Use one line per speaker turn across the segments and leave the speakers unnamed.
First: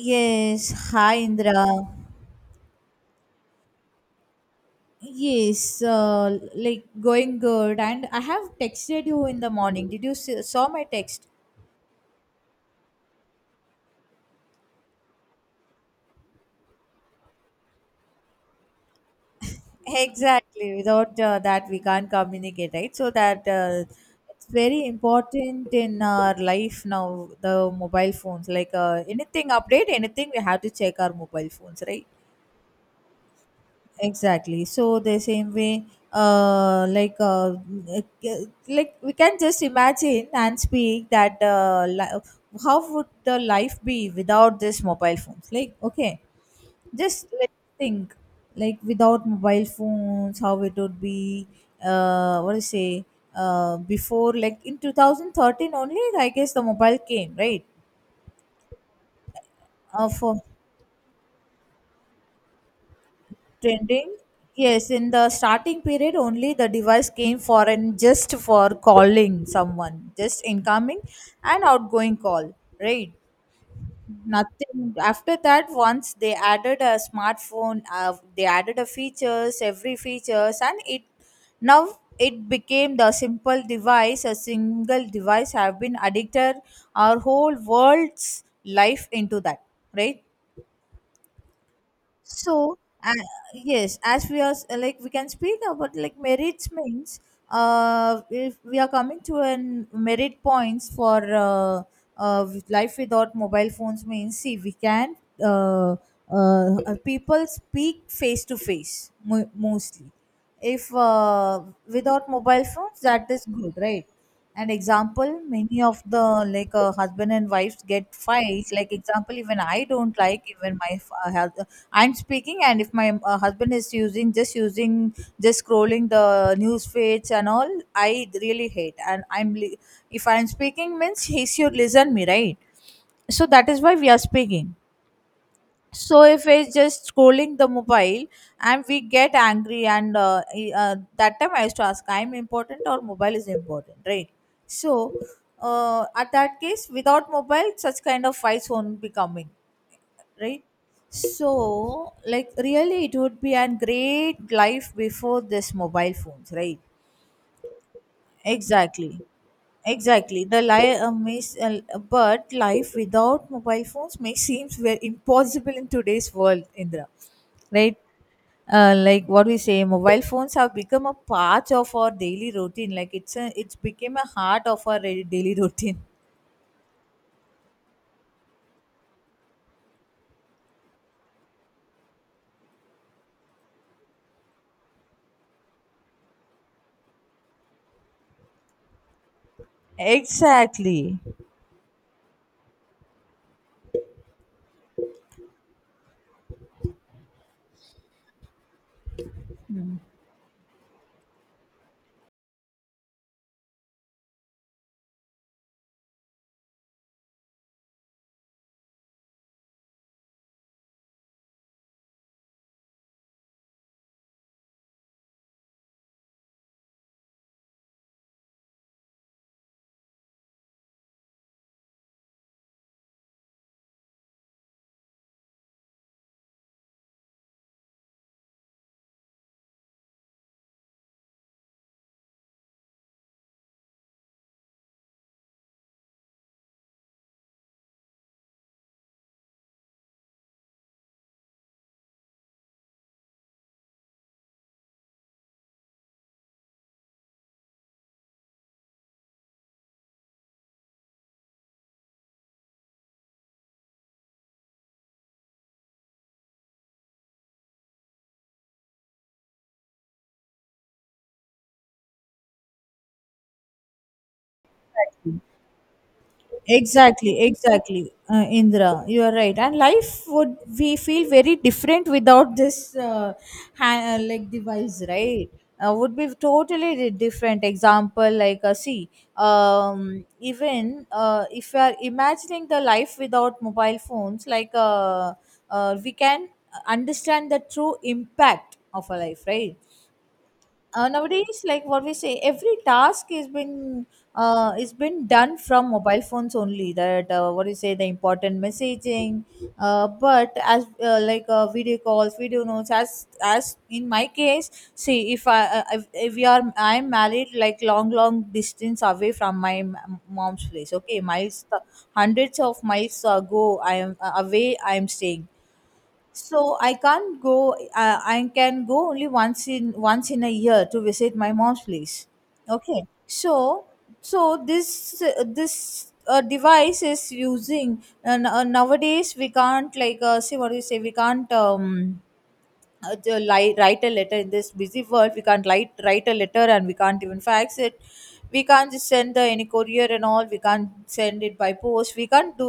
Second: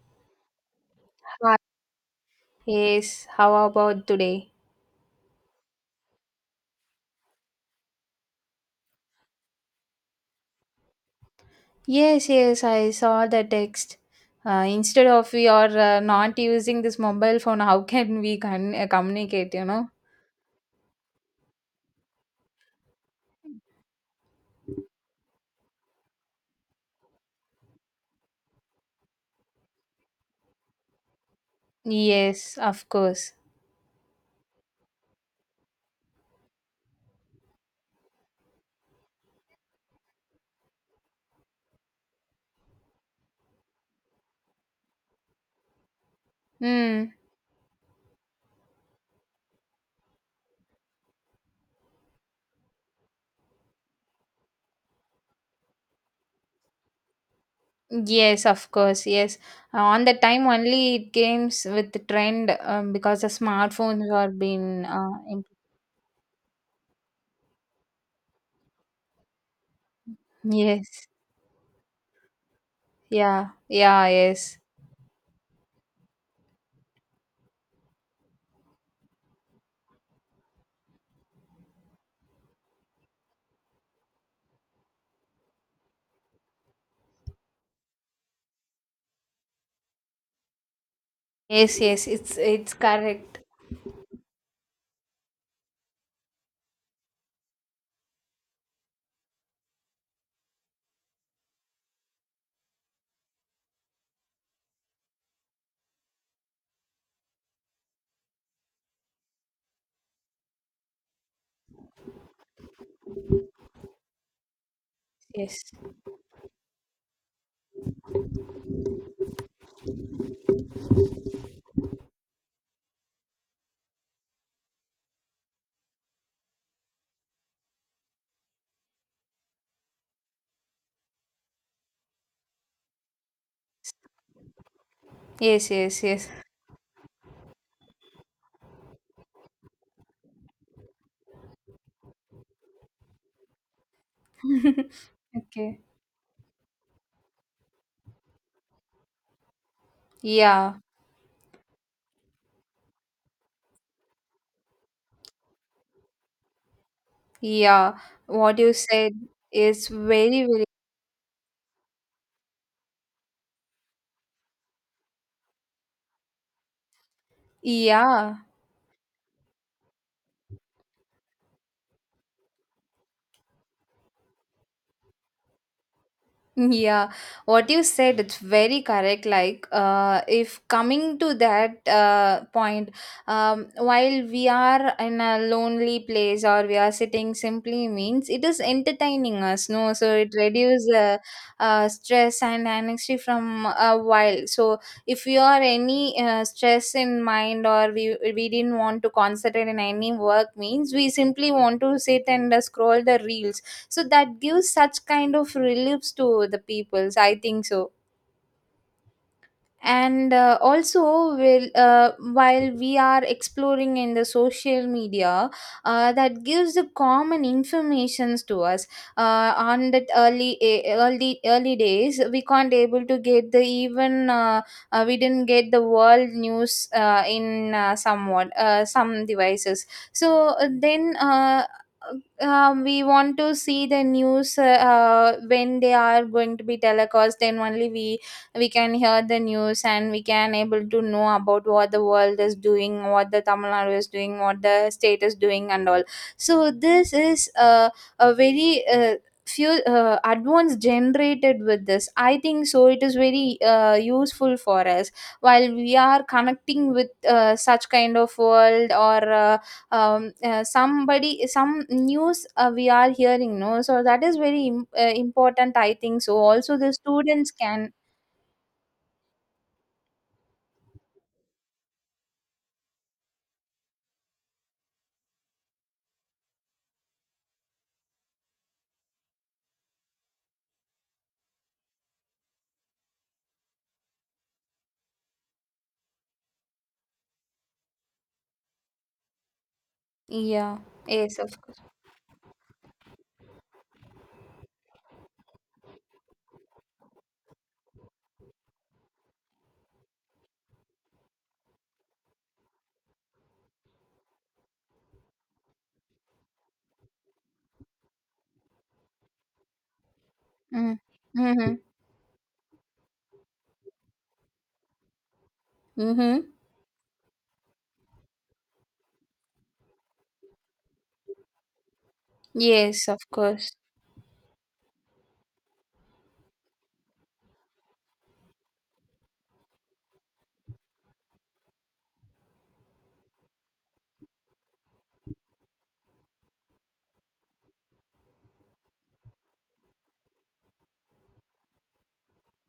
Yes, hi
Hi.
Indra.
Yes, how about today?
Yes, like going good. And I have texted you in the morning. Saw my text?
Yes, yes, I saw the text. Instead of we are not using this mobile phone, how can we communicate, you know?
Exactly. Without that, we can't communicate, right? So that It's very important in our life now. The mobile phones, like anything update, anything we have to check our mobile phones, right?
Yes, of course.
Exactly, so the same way, uh like uh like we can just imagine and speak how would the life be without this mobile phones, like, okay,
Hmm.
just let's think, like, without mobile phones how it would be. What do you say? Before, like, in 2013 only, I guess the mobile came, right?
Yes, of course. Yes. On the
For
time only it came with the trend because the smartphones
trending.
are being
Yes, in the
imp-
starting period only the device came for, and just for calling someone, just incoming
yes.
and outgoing call, right?
Yeah. Yeah, yes.
Nothing after that. Once they added a smartphone, they added a features, every features, and now it became the simple device, a single device have been addicted our whole world's life into that, right?
Yes, yes. It's
So, uh,
correct.
yes, as we are s- like we can speak about like merits means, if we are coming to an merit points for, with life without mobile phones means, see, we can, uh, people speak face to face, mostly, if without mobile phones, that is good, right? And example,
Yes.
many of the, like, husband and wives get fights, like example, even I don't like. Even my f- hus- I'm speaking, and if my husband is using, just scrolling the news feeds and all, I really hate, if I'm speaking means he should listen me, right? So that is why we are speaking.
Yes, yes,
So
yes.
if it's just scrolling the mobile and we get angry, and that time I used to ask, I'm important or mobile is important, right? So
okay.
at that case, without mobile, such kind of fights won't be coming, right?
Yeah.
So, like, really it would be a great life before this mobile phones, right?
Yeah, what you said
Exactly.
is
Exactly.
very,
The
very,
li- may, s- But life without mobile phones may seems very impossible in today's world, Indra. Right?
yeah.
Like what we say, mobile phones have become a part of our daily routine. It's became a heart of daily routine.
Yeah, what you said, it's very correct. Like, if coming to that point, while we are in a lonely place or we are sitting simply means it is entertaining us, no? So it reduces
Exactly.
stress and anxiety from a while. So if you are any stress in mind or we didn't want to concentrate in any work means we simply want to sit and scroll the reels, so that gives such kind of reliefs to the people, I think so. And also will while we are exploring in the social media, that gives the common informations to us on that early eh, early early days we can't able to get the even we didn't get the world news in somewhat some devices. So then we want to see the news when they are going to be telecast, then only we can hear the news and we can able to know about what the world is doing, what the Tamil Nadu is doing, what the state is doing and all. So this is a very uh, few advance generated with this, I think so. It is very useful for us while we are connecting with such kind of world or um, somebody, some news we are hearing, no, so that is very im- important, I think so. Also the
Exactly,
students can
exactly, Indra. You are right. And life would we feel very different without this hand, like, device, right? Would be totally different. Example, like, see, even if you are imagining the life without mobile phones, like, we can understand the true impact of a life, right?
yeah. Yes, of
Nowadays,
course.
like what we say, every task is been done from mobile phones only. That what you say, the important messaging, but as, video calls, video notes. As in my case, see, if we are, I'm married, like long long distance away from my mom's place,
Mm.
okay, miles,
Mm-hmm.
hundreds of miles ago, I am away, I am staying.
Mm-hmm.
So I can't go. I can go only once in a year to visit my mom's place. Okay.
Yes, of course.
So, so this device is using, and nowadays we can't, like, see what do you say, we can't, write a letter in this busy world. We can't write a letter, and we can't even fax it. We can't just send the any courier and all. We can't send it by post. We can't do.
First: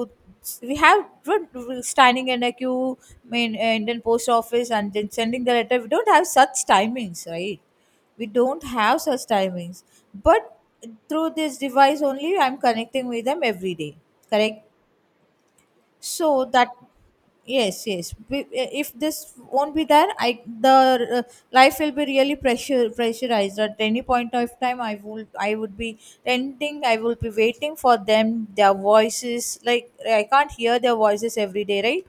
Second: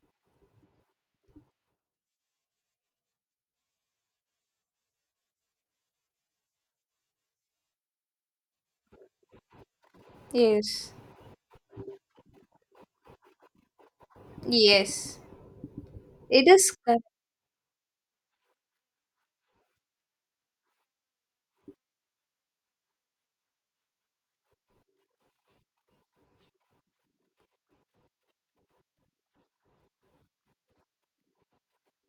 We have, we're standing in a queue in Indian post office and then sending the letter. We don't have such timings, right? We don't have such timings. But
Yes.
through this device only, I'm connecting with them every day, correct?
Yes.
So
It
that,
is cor-
yes, yes. If this won't be there, I the life will be really pressure pressurized at any point of time. I would be renting, I will be waiting for them, their voices, like I can't hear their voices every day, right?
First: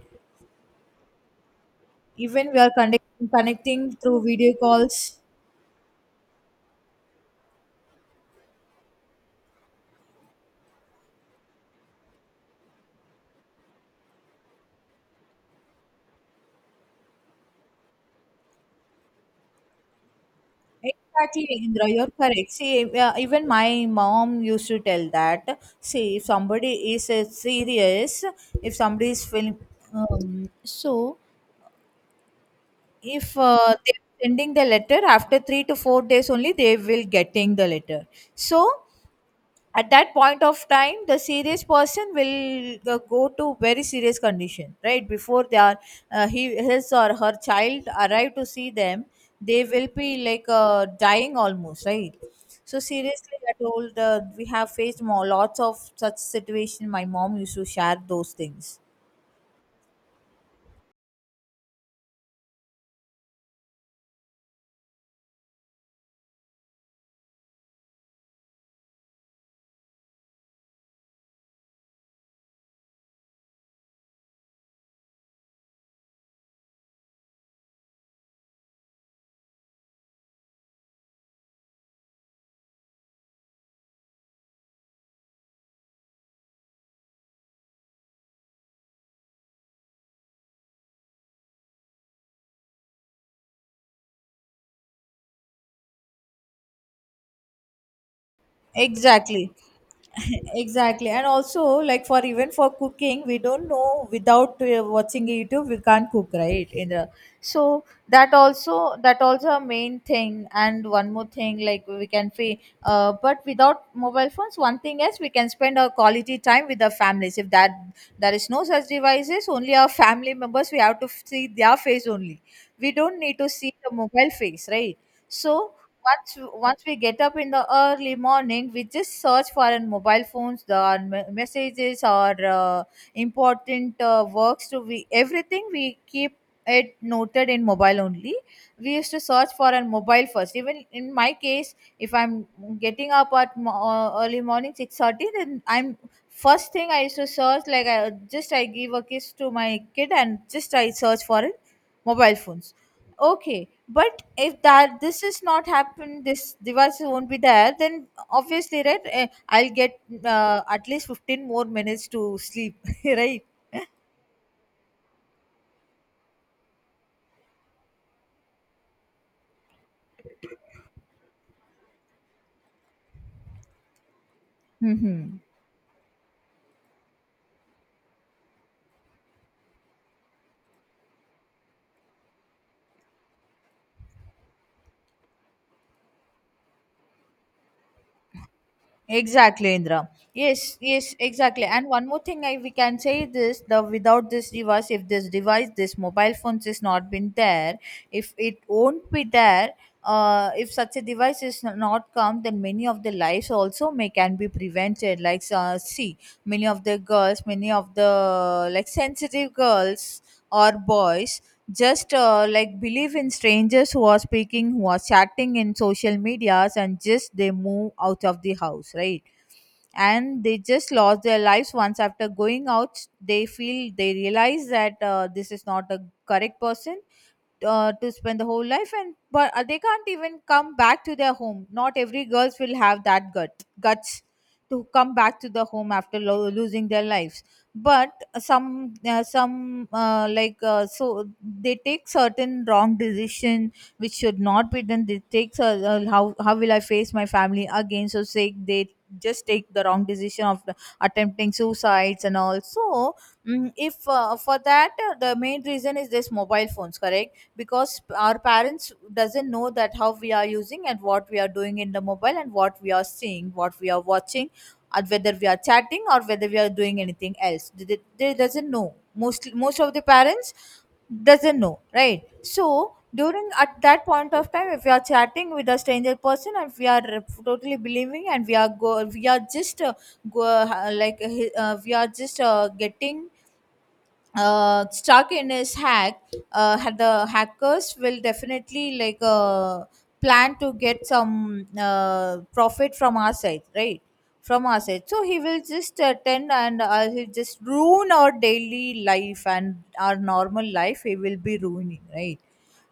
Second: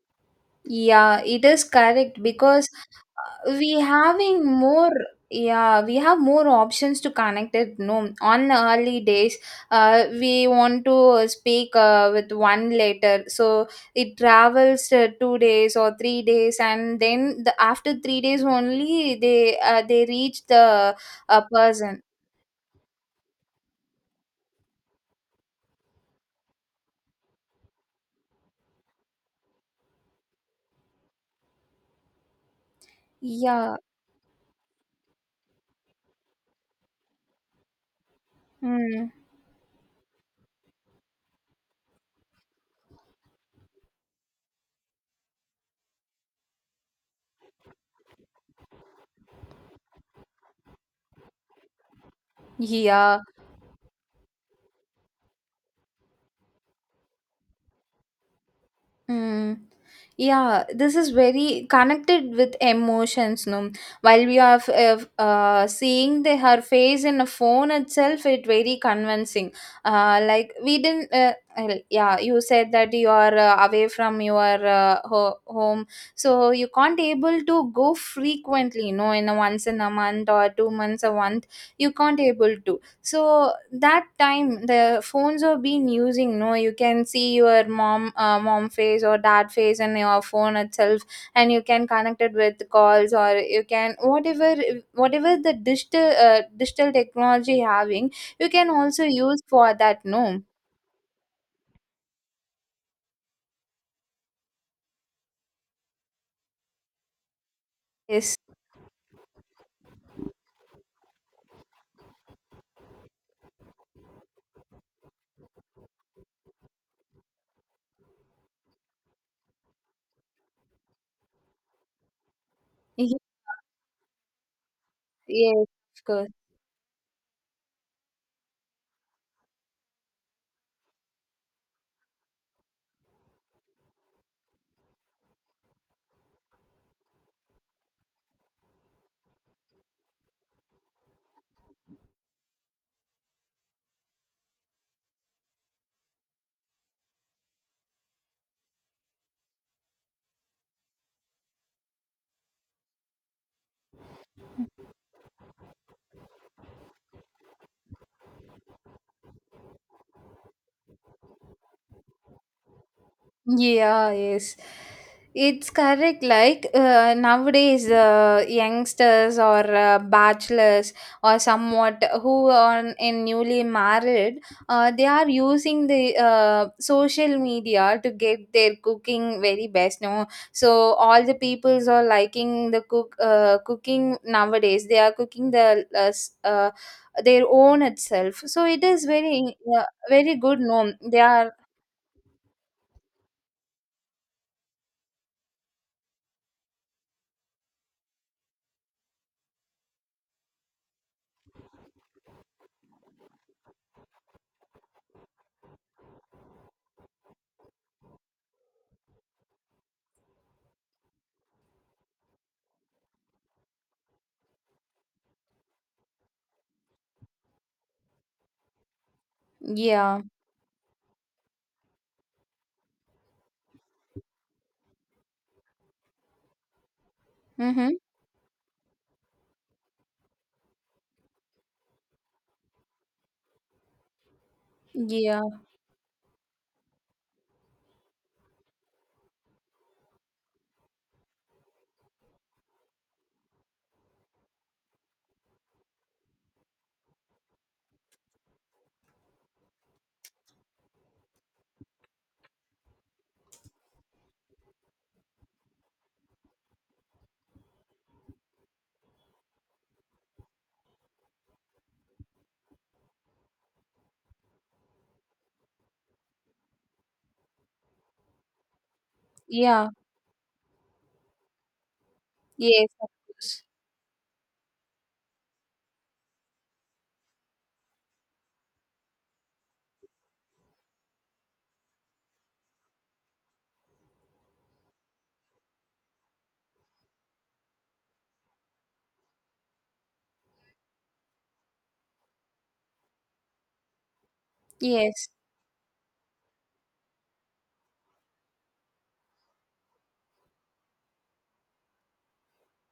yeah, it is correct
even we
because
are connect,
we
Connecting through
having
video
more
calls.
yeah, we have more options to connect it. No, on the early days, we want to speak with one letter, so it travels 2 days or 3 days, and then the after 3 days only they reach the a
Exactly, Indra,
person.
you're correct. See, even my mom used to tell that. See, if somebody is serious, if somebody is feeling, um, so if
Yeah.
they're sending the letter after 3 to 4 days only, they will getting the letter. So
Mm.
at that point of time, the serious person will go to very serious condition, right? Before they are, he his or her child arrive to see them, they will be like dying almost, right? So
Yeah.
seriously, I told we have faced more, lots of such situation. My mom used to share those things.
Mm. Yeah, this is very connected with emotions, no? While we are seeing the, her face in a phone itself, it very convincing. Like we didn't. Well, yeah, you said that you are away from your home, so you can't able to go frequently. No, in a once in a month or 2 months a month, you can't able to. So that time the phones are being using, no, you can see your mom mom face or dad face in your phone itself, and you can connect it with calls or you can whatever, whatever the digital digital technology having, you can also use
Exactly.
for that, no.
Exactly. And also, like, for even for cooking, we don't know without watching YouTube we can't cook, right? In the, so
Yes.
that also a main thing. And one more thing, like, we can pay, but without mobile phones, one thing is, we can spend our quality time with our families. If that there is no such devices, only our family members we have to see their face only. We
Yes.
don't need to see the mobile face, right?
Yes,
So,
of course.
once once we get up in the early morning, we just search for our mobile phones, messages or uh, important works to, we everything we keep it noted in mobile only. We used to search for our mobile first. Even in my case, if I'm getting up at early morning 6:30, then I'm, first thing I used to search, like, just I give a kiss to my kid and just I search for it, mobile phones. Okay. But if that this is not happened, this device won't be there, then obviously, right, I'll get at least 15 more minutes to sleep. Right.
Yeah, yes. It's correct. Like nowadays, youngsters or bachelors or somewhat who are in newly married, they are
Mm-hmm.
using the social media to get their cooking very best. No, so all the peoples are liking the cooking nowadays. They are cooking the s- their own itself. So it is very
Exactly, Indra.
very good.
Yes,
No,
yes,
they are
exactly. And one more thing, I we can say this: the without this device, if this device, this mobile phones is not been there, if it won't be there, if such a device is not come, then many of the lives also may can be prevented. Like, see, many of the, like, sensitive girls or boys just like believe in strangers who are speaking, who are chatting in social medias, and just they move out of the house, right?
yeah.
And they just lost their lives. Once after going out, they feel, they realize that this is not a correct person
Mm-hmm.
to spend the whole life. And but they can't even come back to their home. Not every girls will have that guts to come back to
Yeah,
the home after losing their lives. But some, they take certain wrong decision which should not be done. They take, how will I face my family again, so say, they just take the wrong decision attempting suicides. And also, if for that the main reason is this mobile phones, correct? Because our parents doesn't know that how we are using and what we are doing in the mobile, and what we are seeing, what we are watching, and whether we are chatting or whether we are doing anything else, they doesn't know. Most
yeah,
of the parents doesn't know, right? So
yes, of
during
course.
at that point of time, if we are chatting with a stranger person, and we are totally believing, and we are just, go, like we are just getting stuck in his hack, had the hackers will definitely, like, plan to get some profit from our side, right? From our side. So
Yes,
he will just attend, and he'll just ruin our daily life and our normal life. He will be ruining, right?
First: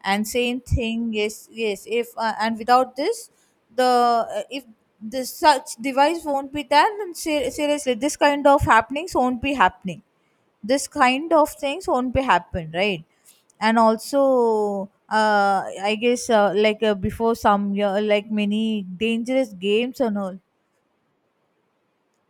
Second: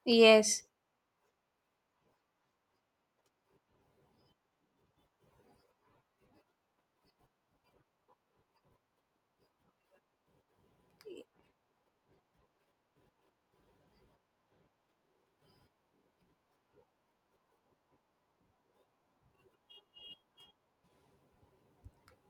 And same
yes,
thing, yes, yes. If and without this, the if this such device won't be there, then seriously, this kind of happenings won't be happening, this kind of things won't be happen, right? And also I guess, before some year, like, many dangerous games and all,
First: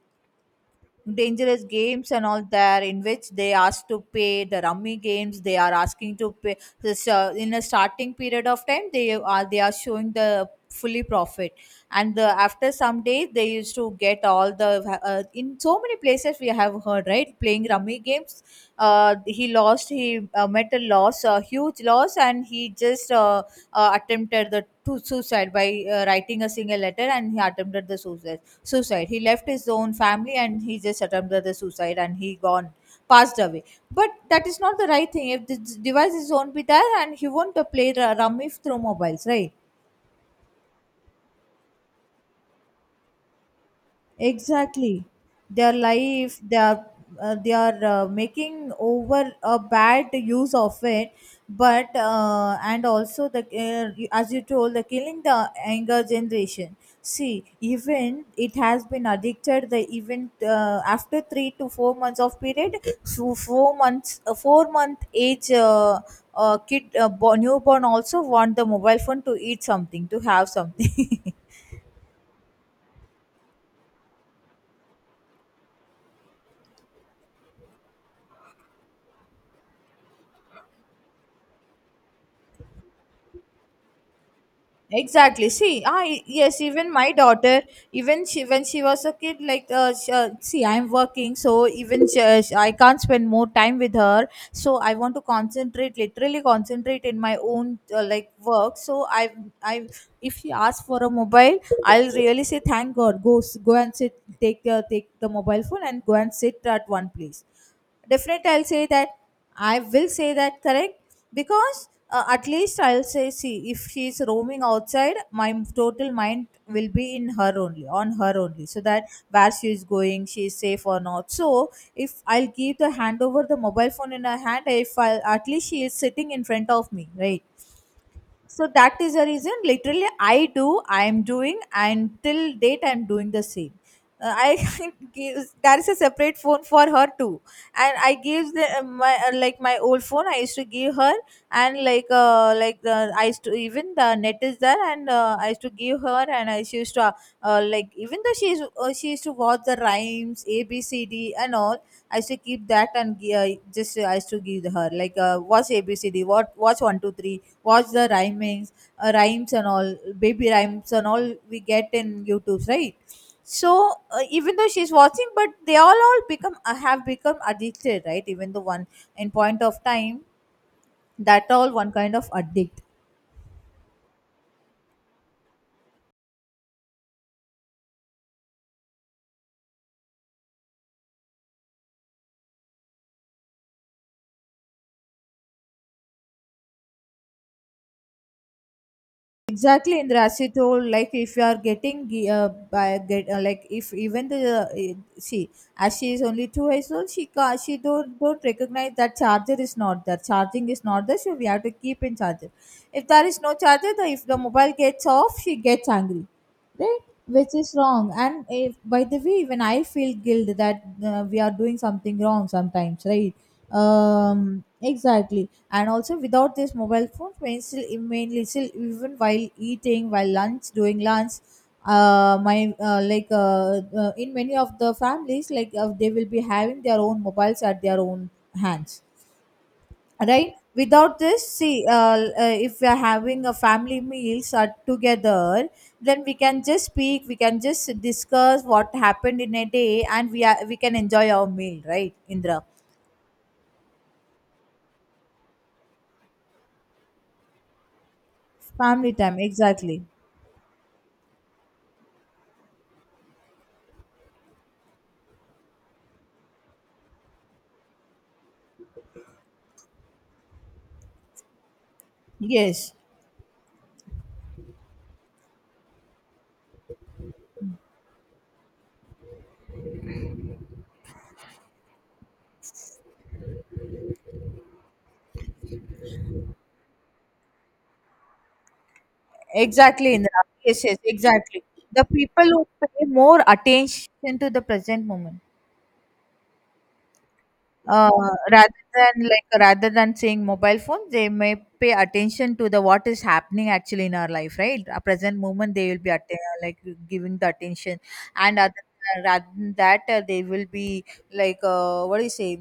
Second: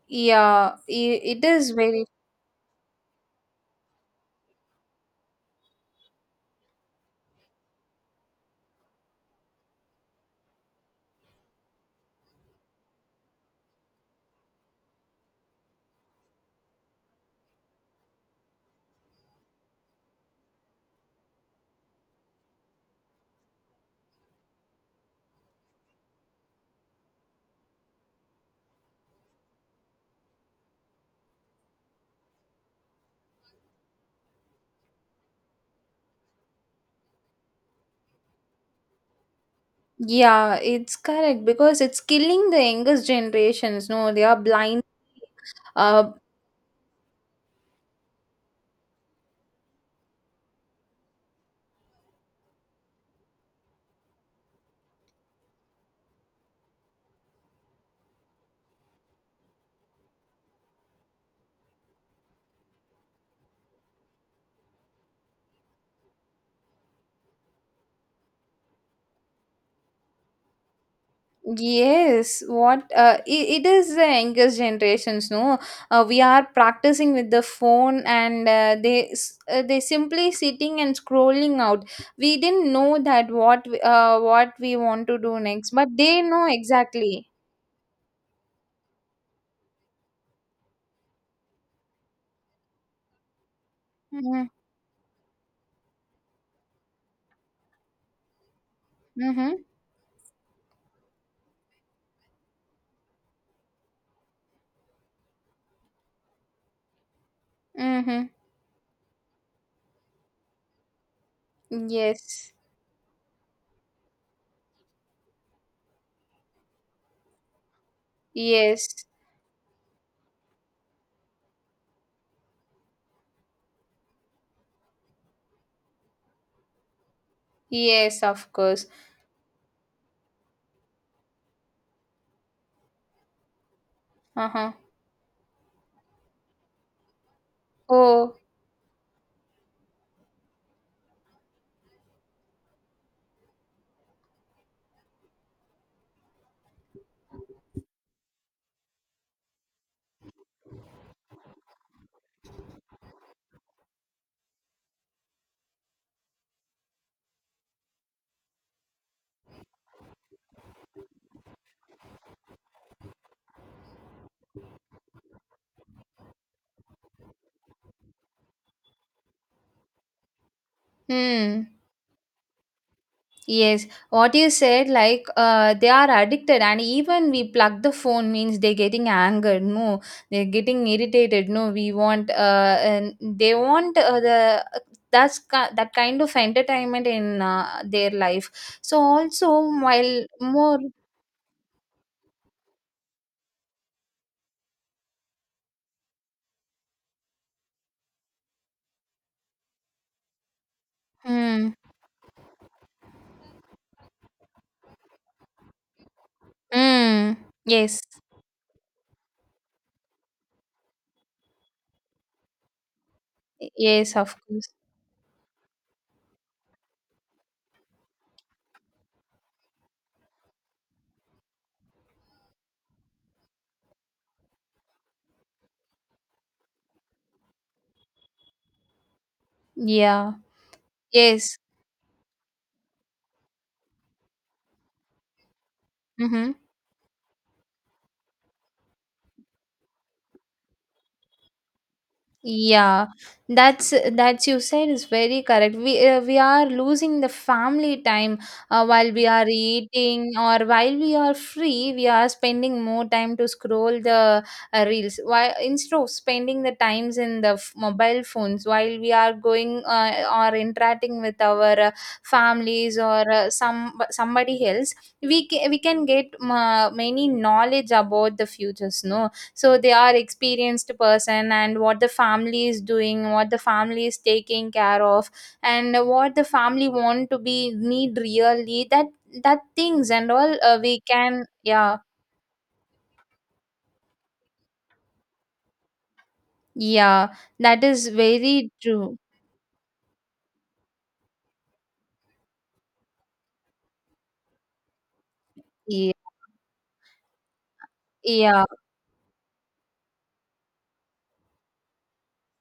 yeah, I- it
dangerous
is very,
games and all there, in which they ask to pay, the rummy games they are asking to pay. This In a starting period of time, they are showing the fully profit, and after some days they used to get all the in so many places we have heard, right, playing rummy games, he lost he met a loss, a huge loss, and he just, attempted the to suicide by writing a single letter and he attempted the suicide. He left his own family and he just attempted the suicide and he gone passed away. But that is not the right thing. If the device is won't be there and he won't play the rummy through mobiles, right?
yeah, it's correct because it's killing the youngest generations. No, they are blind.
Exactly, their
Uh,
life they are making over a bad use of it. But and also the as you told, the killing the anger generation. See, even it has been addicted the even after 3 to 4 months of period, so 4 months a 4-month age kid newborn also want the mobile phone to eat something, to have something.
yes, what it, it is the youngest generations. No, we are practicing with the phone and they s- they simply sitting and scrolling out. We didn't know that what what we want to do
Exactly.
next,
See,
but
I,
they know
yes, even my
exactly.
daughter, even she, when she was a kid, like sh see, I'm working, so even I can't spend more time with her,
Mm-hmm.
so I want to concentrate, literally concentrate in my own like work, so i
Mm-hmm.
i if she asks for a mobile, I'll really say thank god, go go and sit, take the mobile phone and go and sit at one place.
Mm-hmm.
Definitely, I'll say that. I will say that, correct? Because at
Yes.
least I'll say, see, if she's roaming outside, my total mind will be in her only, on her only. So that
Yes.
where she is going, she is safe or not. So if I'll give the hand over the mobile phone in her hand, if I'll, at least she is sitting in front of me, right?
Yes, of
So
course.
that is the reason, literally I do, I am doing and till date I'm doing the same. Uh,
Uh-huh.
i give, there is a separate phone for her too, and I
Oh,
gave the my like my old phone I used to give her, and like the I used to, even the net is there and I used to give her and I she used to like even though she used to watch the rhymes, a b c d and all. I used to keep that and I just I used to give her, like watch ABCD, watch one two three, watch the rhymings, rhymes and all, baby rhymes and all we get in YouTube, right? So even though she's watching, but they all become have become addicted, right? Even though one in point of time, that
hmm.
all one kind of addict.
Yes. What you said, like uh, they are addicted, and even we plug the phone means they're getting angered. No, they're getting irritated. No, we want uh, and they want the that's ki- that kind of entertainment in their life. So also
Exactly. And
while
as you
more,
told, like if you are getting by get like if even the see, as she is only 2 years old, she she don't recognize that charger is not there, charging is not there, so we have
hmm.
to keep in charger. If there is no charger, the if the mobile gets off, she gets angry, right?
Mm.
Which is
Yes.
wrong. And if, by the way, even I feel guilt that we are doing something wrong sometimes, right?
Yes, of
um
course.
exactly. And also without this mobile phone, when still mainly still even while eating, while lunch doing lunch, my in many of the families, like they will be having their own mobiles at their own hands,
Yeah.
right? Without this,
Yes.
see, if we are having a family, meals are together, then we
Mm-hmm.
can just speak, we can just discuss what happened in a day, and we can enjoy our meal, right, Indra?
Yeah, that's that you said is very correct. We are losing the family time
Family
while we
time,
are
exactly.
eating or while we are free. We are spending more time to scroll the reels. Why instead of spending the times in the f- mobile phones, while we are going or interacting with our
Yes.
families or some somebody else, we can get many knowledge about the futures. No, so they are experienced person, and what the family is doing, what the family is taking care of, and what the family want to be need really that, that things
Exactly, Indra.
and all
Yes, yes,
we can
exactly.
yeah.
The people who pay more attention to the present moment,
Yeah, that is
uh,
very
rather
true.
than, like rather than saying mobile phone, they may pay attention to the what is happening actually in our life, right? A present moment, they will be
Yeah,
like giving the attention, and
yeah,
other, rather than that, they will be like what do you say?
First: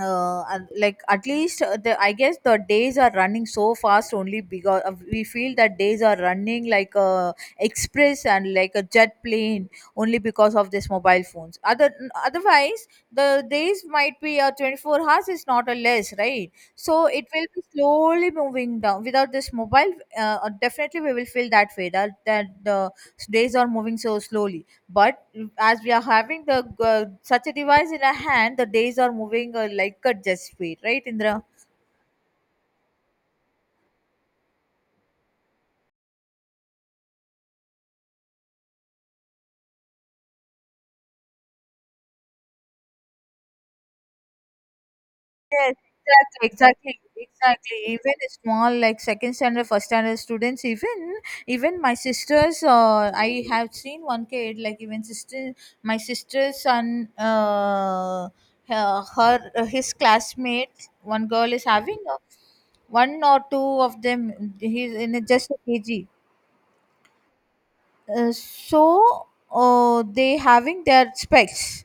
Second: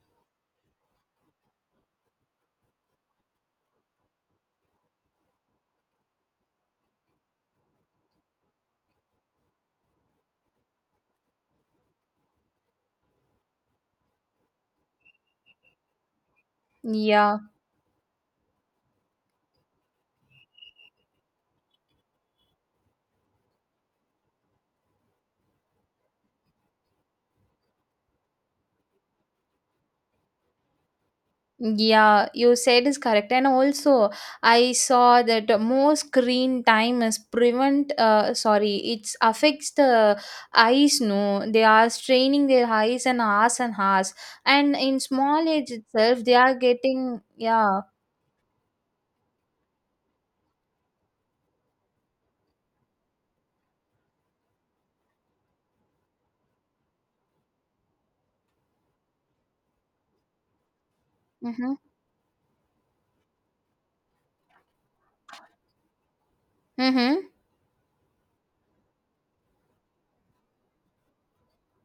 And, like at least the I guess the days are running so fast only because we feel that days are running like a express and like a jet plane only because of this mobile phones. Other, otherwise, the days might be 24 hours is not a less, right? So it
yeah.
will be slowly moving down without this mobile. Definitely we will feel that way, that that the days are moving so slowly. But as we are having the such a device in our hand, the days are moving like a jet speed, right, Indra?
Yeah, you said is correct. And also, I saw that more screen time is prevent, sorry, it's affects the eyes, no. They are straining their eyes and hours and hours. And in small age
Yes.
itself, they
Exactly,
are
exactly,
getting,
exactly.
yeah.
Even a small, like second standard, first standard students, even even my sisters, I have seen one kid, like even sister, my sister's son, his classmates, one girl is
Mm-hmm.
having one or two of them, he's in a, just a kg.
Mm-hmm.
So they having their specs.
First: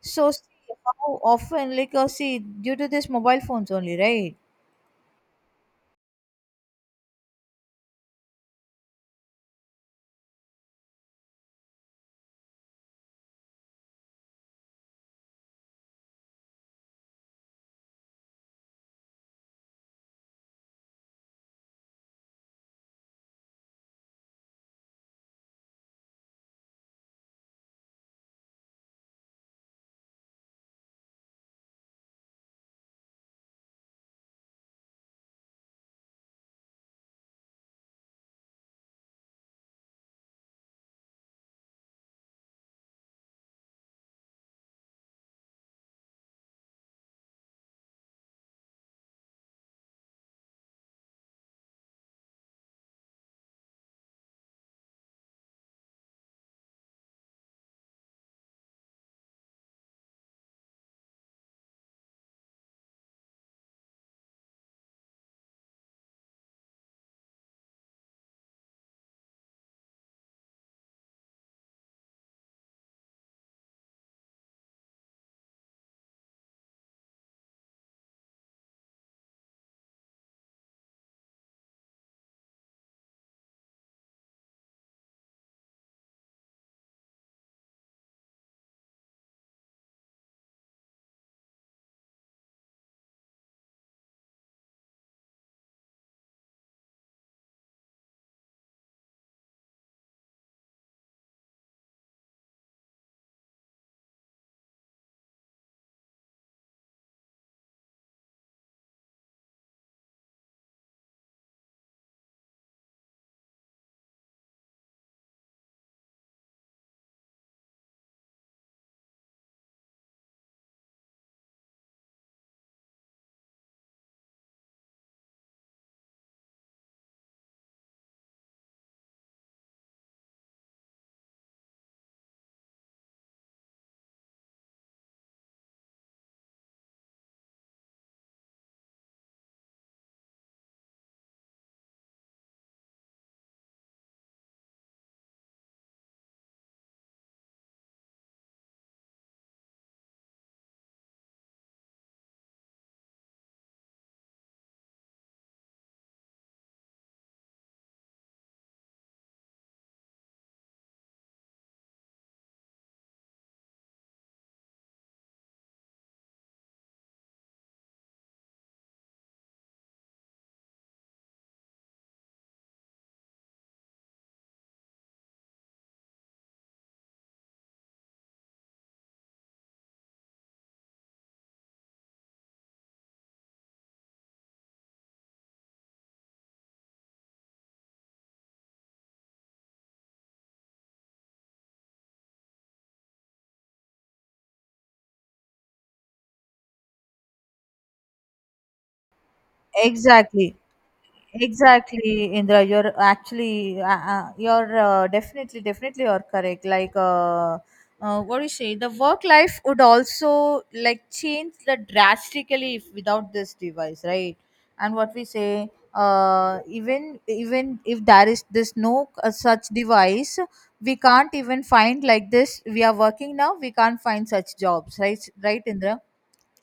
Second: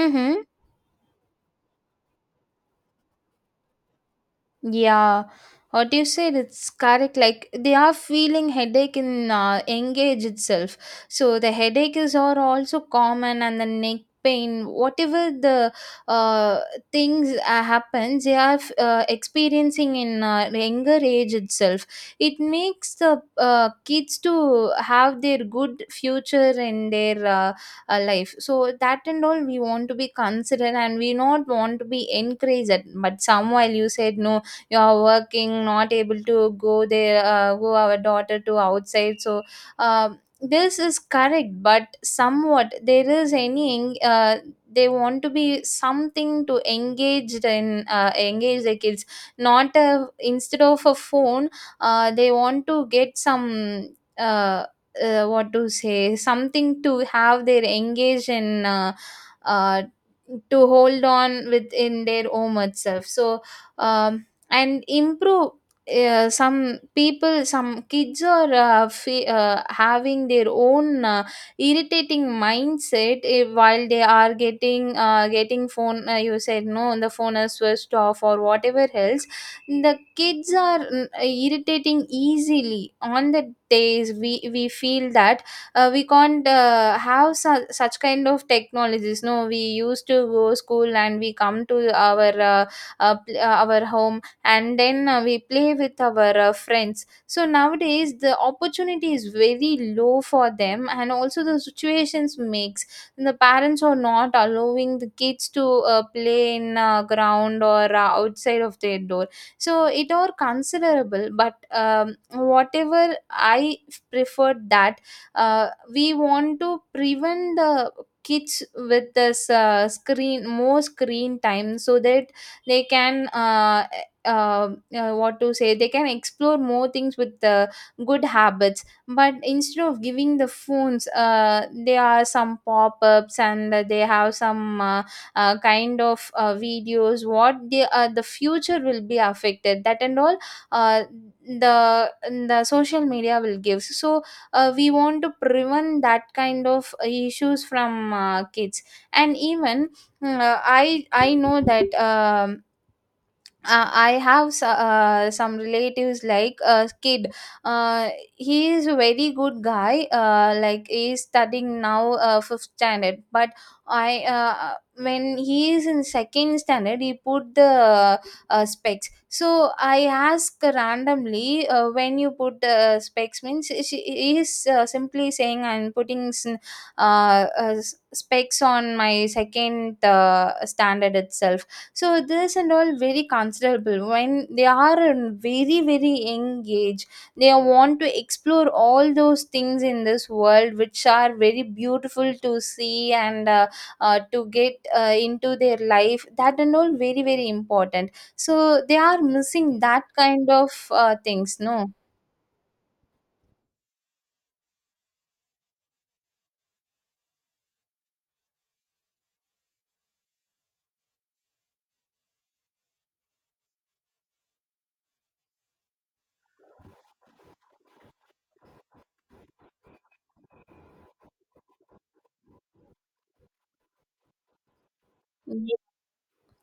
So, see, how often, like see, due to this mobile phones only, right?
Yeah, what you said, it's correct. Like they are feeling headache in engage itself. So the headaches are also common, and the neck pain, whatever the uh, things happens, they are experiencing in younger age itself. It makes the kids to have their good future in their life. So that and all we want to be considered, and we not want to be encouraged. But some while you said no, you are working, not able to go there go our daughter to outside. So um this is correct, but somewhat there is any they want to be something to engaged in engage the kids, not a, instead of a phone, they want to get some uh, what to say, something to have their engage in uh, to hold on within their own itself. So um, and improve some people, some kids are fe- having their own irritating mindset, eh, while they are getting getting phone you said no, the phone is switched off or whatever else, the kids are mm, irritating easily on the days we feel that we can't have su- such kind of technologies, no, we used to go school and we come to our our home, and then we play with our friends. So nowadays the opportunity is very low for them, and also the situations makes the parents are not allowing the kids to play in ground or outside of their door. So it are considerable, but whatever I prefer that we want to prevent the kids with this screen, more screen time, so that they can what to say, they can explore more things with the good habits. But instead of giving the phones there are some pop-ups, and they have some kind of videos what they the future will be affected, that and all uh, the the social media will give. So we want to prevent that kind of issues from kids. And even I know that I have so- some relatives like a kid. He is a very good guy. Like he is studying now fifth standard. But I when he is in second standard, he put the specs. So I ask randomly when you put specs means, she he is simply saying I'm putting s- s- specs on my second standard itself. So this and all very considerable when they are in very very young age. They want to explore all those things in this world, which are very beautiful to see and to get into their life. That and all very very important. So they are missing that kind
Exactly.
of things. No.
Exactly, Indra. You're actually, you're definitely, definitely, you're correct. Like, what do you say? The work life would also like change the drastically if without this device, right? And what we say, even if there is this no such device, we can't even find like this. We are working now, we can't find such jobs, right? Right,
Ye-
Indra?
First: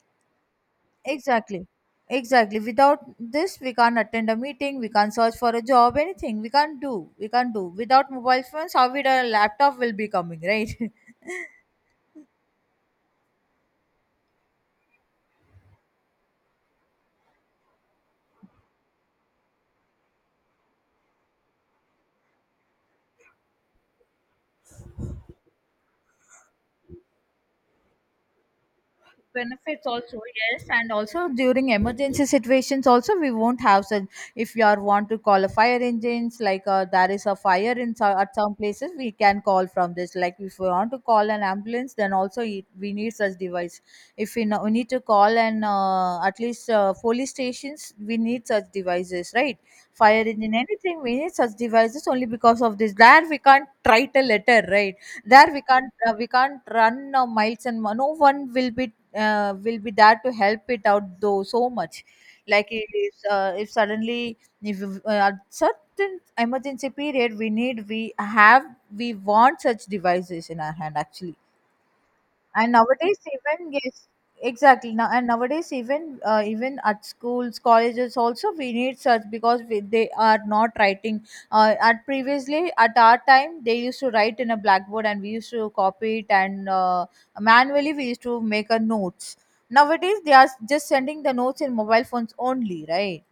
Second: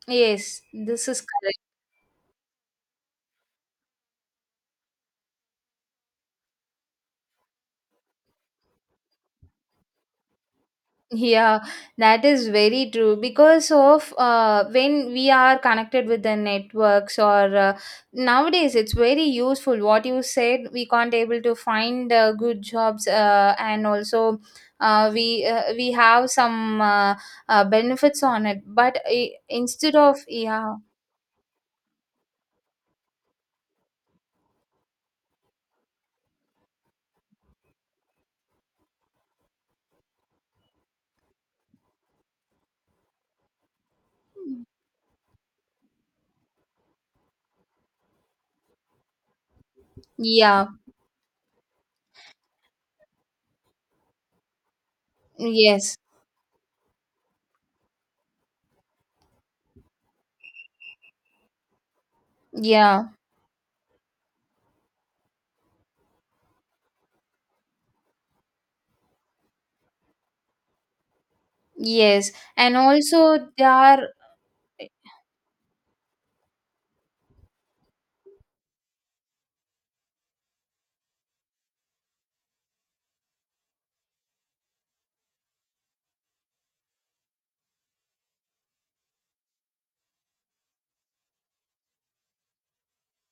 Yes, this is correct.
Exactly. Exactly. Without this, we can't attend a meeting, we can't search for a job, anything. We can't do. We can't do. Without mobile phones, how will a laptop will be coming, right?
Yeah, that is very true because of when we are connected with the networks or nowadays it's very useful, what you said, we can't able to find good jobs and also we have some benefits on it, but I
Benefits
instead of
also, yes.
yeah.
And also during emergency situations also we won't have such. If you are want to call a fire engines, like there is a fire in at some places, we can call from this. Like if we want to call an ambulance, then also it, we need such device. If we, know, we need to call an at least police stations, we need such devices, right? Fire engine,
Yeah.
anything, we need such devices only. Because of this, there we can't write a letter, right? There
Yes.
we can't run no one will be there to help it out though, so much. Like, it
Yeah.
is if suddenly if at certain emergency period we need, we have, we want such devices in our hand actually.
Yes,
And
and
nowadays,
also there
even, yes,
are
exactly. Now and nowadays even even at schools, colleges also we need such, because we, they are not writing at previously, at our time, they used to write in a blackboard and we used to copy it and manually we used to make a notes. Nowadays they are just sending the notes in mobile phones only, right?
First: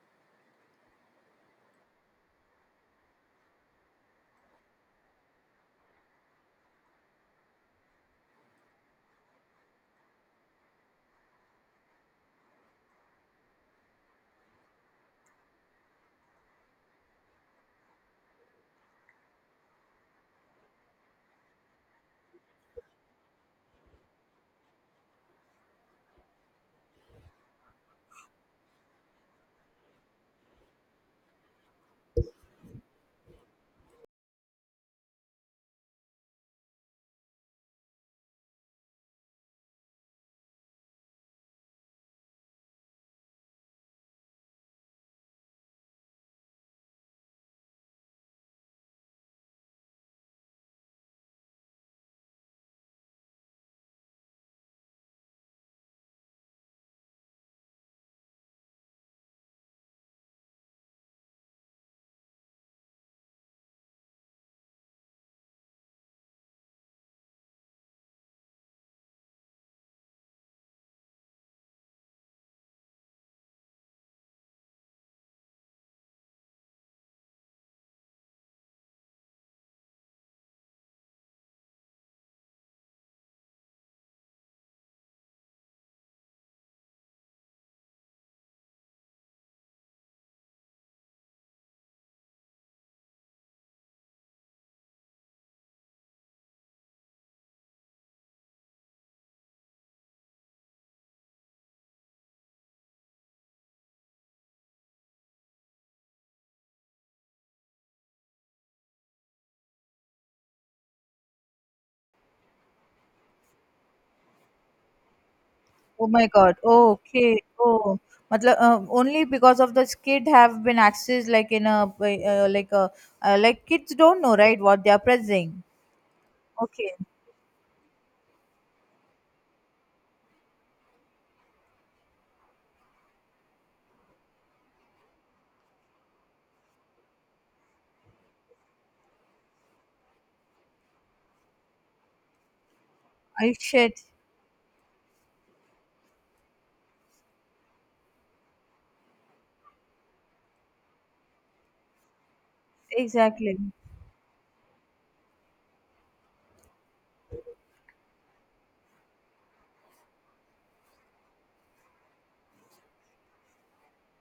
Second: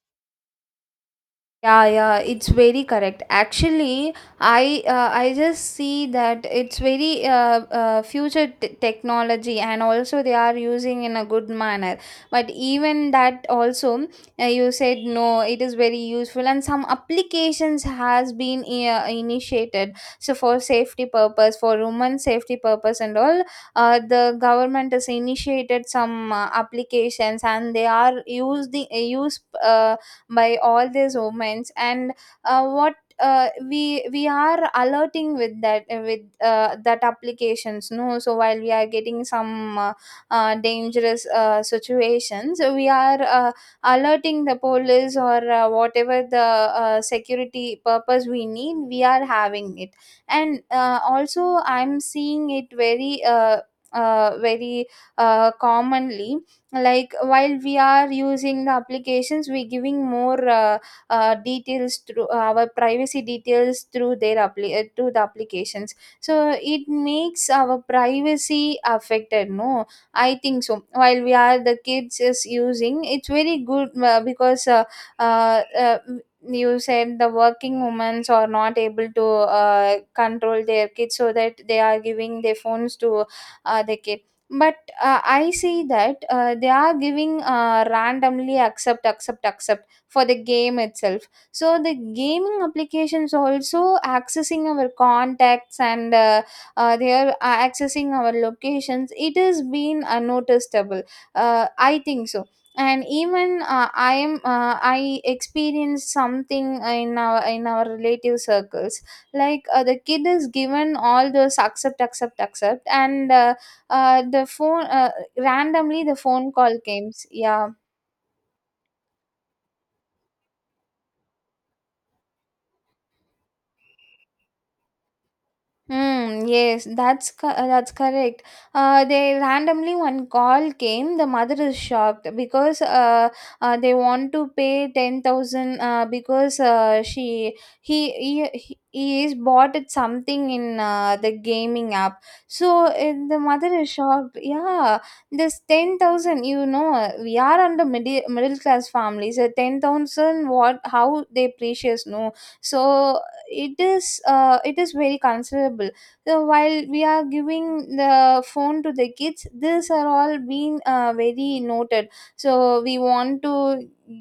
yeah, yeah, it's very correct. Actually, I just see that it's very future t- technology, and also they are using in a good manner. But even that also, you said no, it is very useful, and some applications has been initiated. So for safety purpose, for women safety purpose, and all, the government has initiated some applications, and they are used the use by all these omens and what we are alerting with that applications no, so while we are getting some dangerous situations, we are alerting the police or whatever the security purpose we need, we are having it. And also I'm seeing it very very commonly, like while we are using the applications, we giving more details through our privacy details through their to the applications, so it makes our privacy affected, no. I think so, while we are the kids is using, it's very good, because uh, uh, you said the working women are not able to control their kids, so that they are giving their phones to the kid. But I see that they are giving randomly accept, accept, accept for the game itself. So the gaming applications also accessing our contacts, and they are accessing our locations. It has been noticeable. I think so. And even I experienced something in our relative circles. Like the kid is given all those accept, accept, accept, and the phone, randomly
Oh
the
my
phone
god.
call came.
Okay.
Yeah.
Oh, matlab, only because of this kid have been accessed, like in a like a like kids don't know, right, what they are pressing.
Hmm. Yes,
Okay.
that's correct. They randomly one call came. The mother is shocked because they want to pay 10,000, because she he is bought it something in the gaming app. So the
I
mother is
shit.
shocked. Yeah, this 10,000. You know, we are under middle class families. So 10,000, what? How they precious? No, so
Exactly.
it is very considerable. So while we are giving the phone to the kids, these are all being very noted. So we want to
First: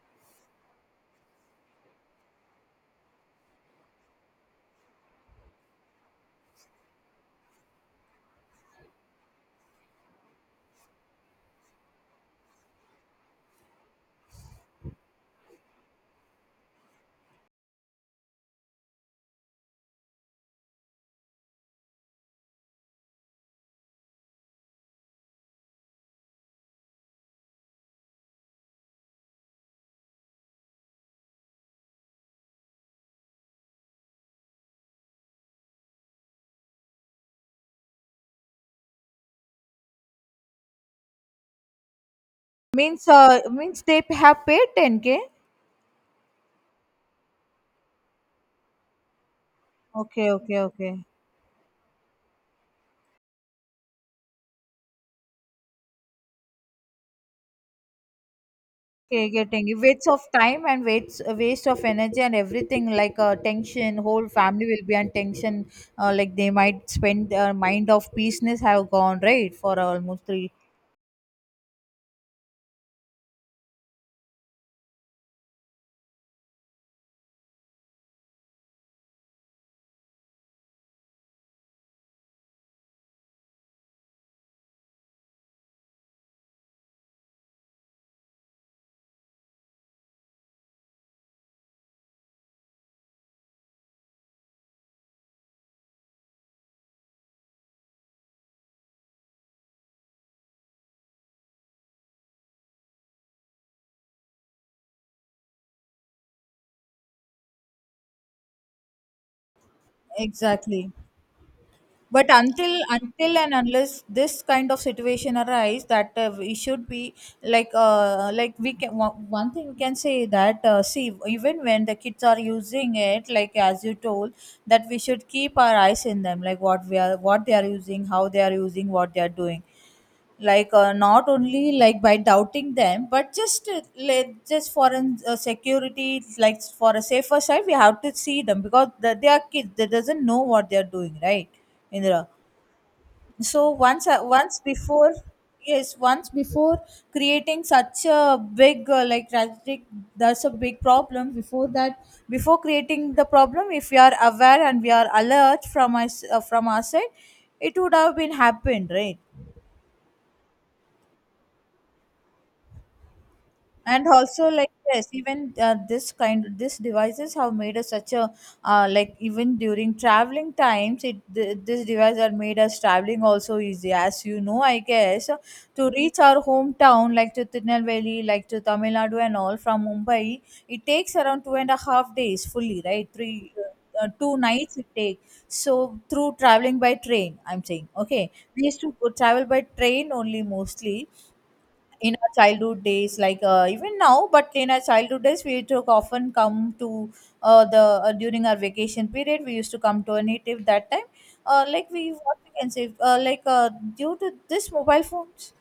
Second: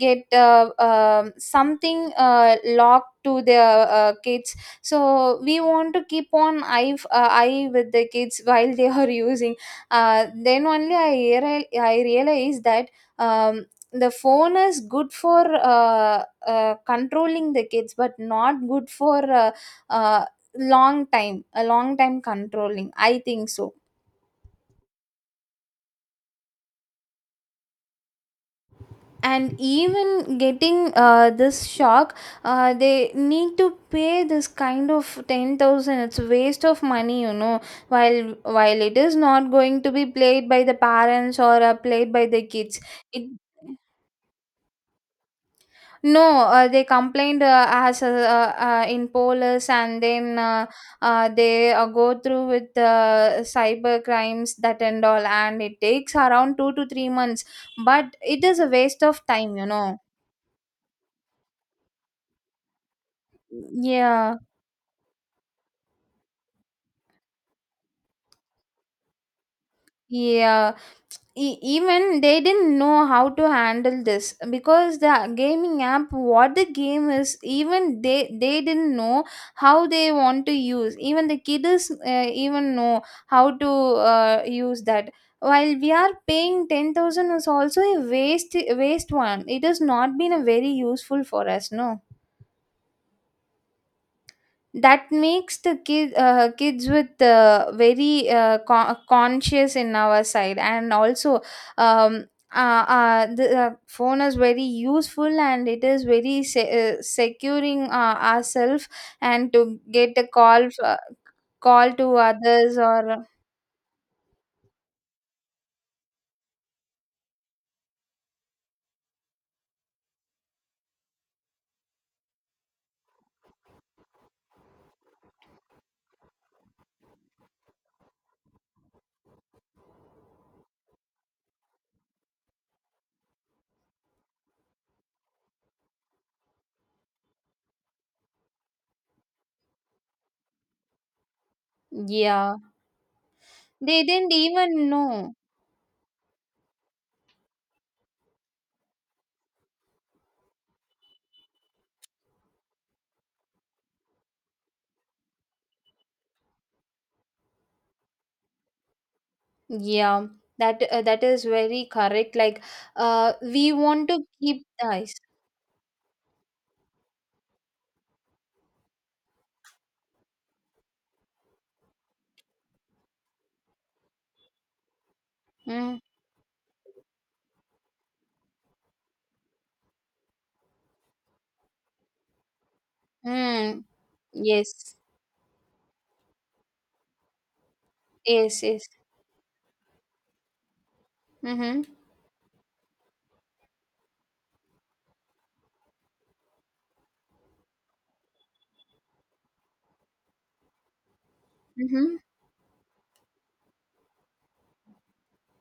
get something locked to the kids. So we want to keep on eye eye with the kids while they are using, then only I realize that um, the phone is good for controlling the kids but not good for uh, long time, a long time controlling, I think so. And even getting this shock, they need to pay this kind of 10,000. It's a waste of money, you know, while it is not going to be played by the parents or played by the kids.
Means
It.
means they have paid 10k.
No, they complained as in police, and
Okay.
then
Okay. Okay.
they go through with cyber crimes that and all, and it takes around two to three months. But it is a waste of
Okay,
time, you
getting it.
know.
Waste of time and waste of energy and everything, like tension. Whole
Yeah,
family will be on tension. Like they might spend their mind of peaceness have gone, right, for almost three.
yeah. Even they didn't know how to handle this, because the gaming app, what the game is, even they didn't know how they want to use. Even the kids even know how to use that. While we are paying 10,000 is also a waste, waste one. It has not been a very useful for us, no. That makes the kid, kids with very conscious in our side. And also, um, the phone is very useful, and it is very securing ourselves and to get a call,
Exactly.
call to
But
others,
until
or
until and unless this kind of situation arise, that we should be like we can, one thing we can say that see, even when the kids are using it, like as you told, that we should keep our eyes in them, like what we are, what they are using, how they are using, what they are doing, like not only like by doubting them, but just let just for an security, like for a safer side, we have to see them because the, they are kids, they doesn't know what they are doing, right, Indra?
yeah,
So
they
once I,
didn't
once
even
before,
know.
yes, once before creating such a big like tragic, that's a big problem. Before that, before creating the problem, if we are aware and we are alert from us, from our side, it would have been happened, right?
Yeah, that that is very correct, like we
And
want to
also
keep
like, yes,
eyes.
even this kind this devices have made us such a like even during traveling times, it this device are made us traveling also easy, as you know, I guess. So, to
Mm,
reach our hometown, like to Tirunelveli, like to Tamil Nadu and all, from Mumbai, it takes around 2.5 days fully, right? Three,
mm,
two nights it
yes,
take. So through traveling by train, I'm saying, okay,
yes,
we used
yes.
to go travel by train only mostly
Mm-hmm.
in our childhood days, like even now, but in our childhood days we took often come to the during our vacation period, we used to come to a native that time. Like we
Mm-hmm.
what we can say, due to this mobile phones,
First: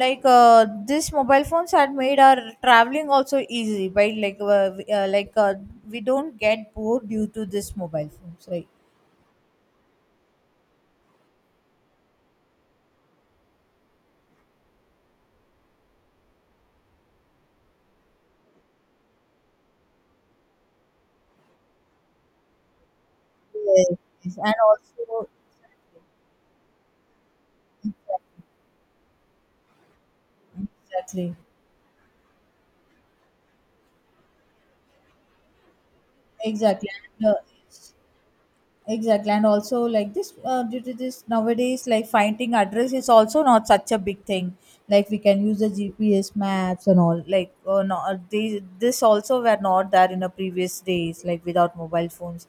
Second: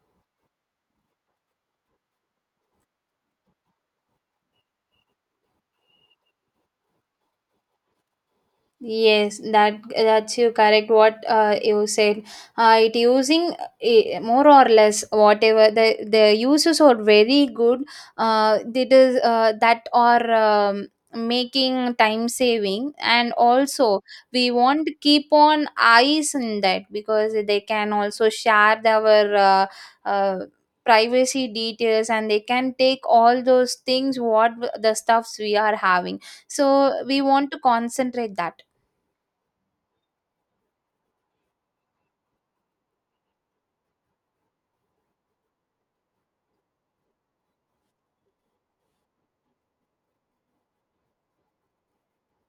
like this mobile phones had made our traveling also easy, by like we don't get bored due to this mobile phones, right?
Yes, that that's you correct what you said. It using more or less, whatever the uses are very good. It is that are um, making time saving, and
Yes.
also
Yes.
we
And
want to
also,
keep on eyes in that, because they can also share our uh,
exactly, exactly,
privacy details, and they can take all those things, what the stuffs we are having.
exactly.
So we
And, uh,
want to concentrate that.
exactly, and also, like this due to this, nowadays, like finding address is also not such a big thing, like we can use the GPS maps and all, like no, they, this also were not there in the previous days, like without mobile phones,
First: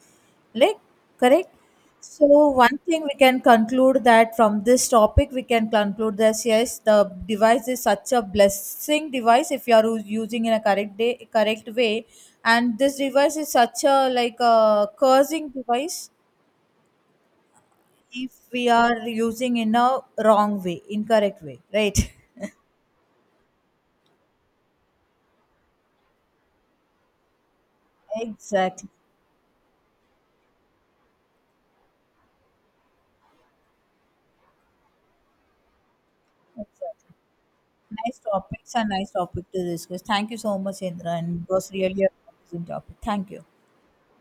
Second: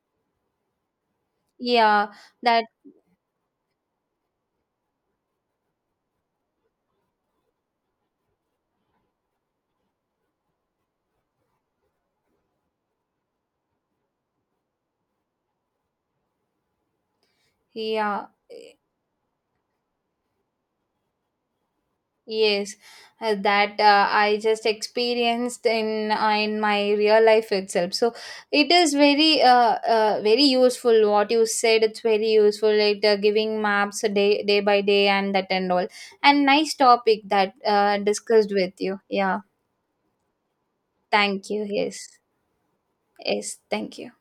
like, correct.
Yeah,
So
that,
one thing we can conclude, that from this topic we can conclude that yes, the device is such a blessing device if you are using in a correct day, correct way. And this device is such a like a cursing device
yeah,
if we
eh,
are using in a wrong way, incorrect way, right?
yes, that I just experienced in my real life itself. So it
Exactly.
is very very useful what you said. It's very useful. Like giving maps a day by day and that and all. And nice
Exactly.
topic that
Nice
discussed with
topics and
you.
nice
Yeah,
topic to discuss. Thank you so much, Indra, and
thank
it
you.
was
Yes,
really a amazing topic. Thank you.
yes, thank you.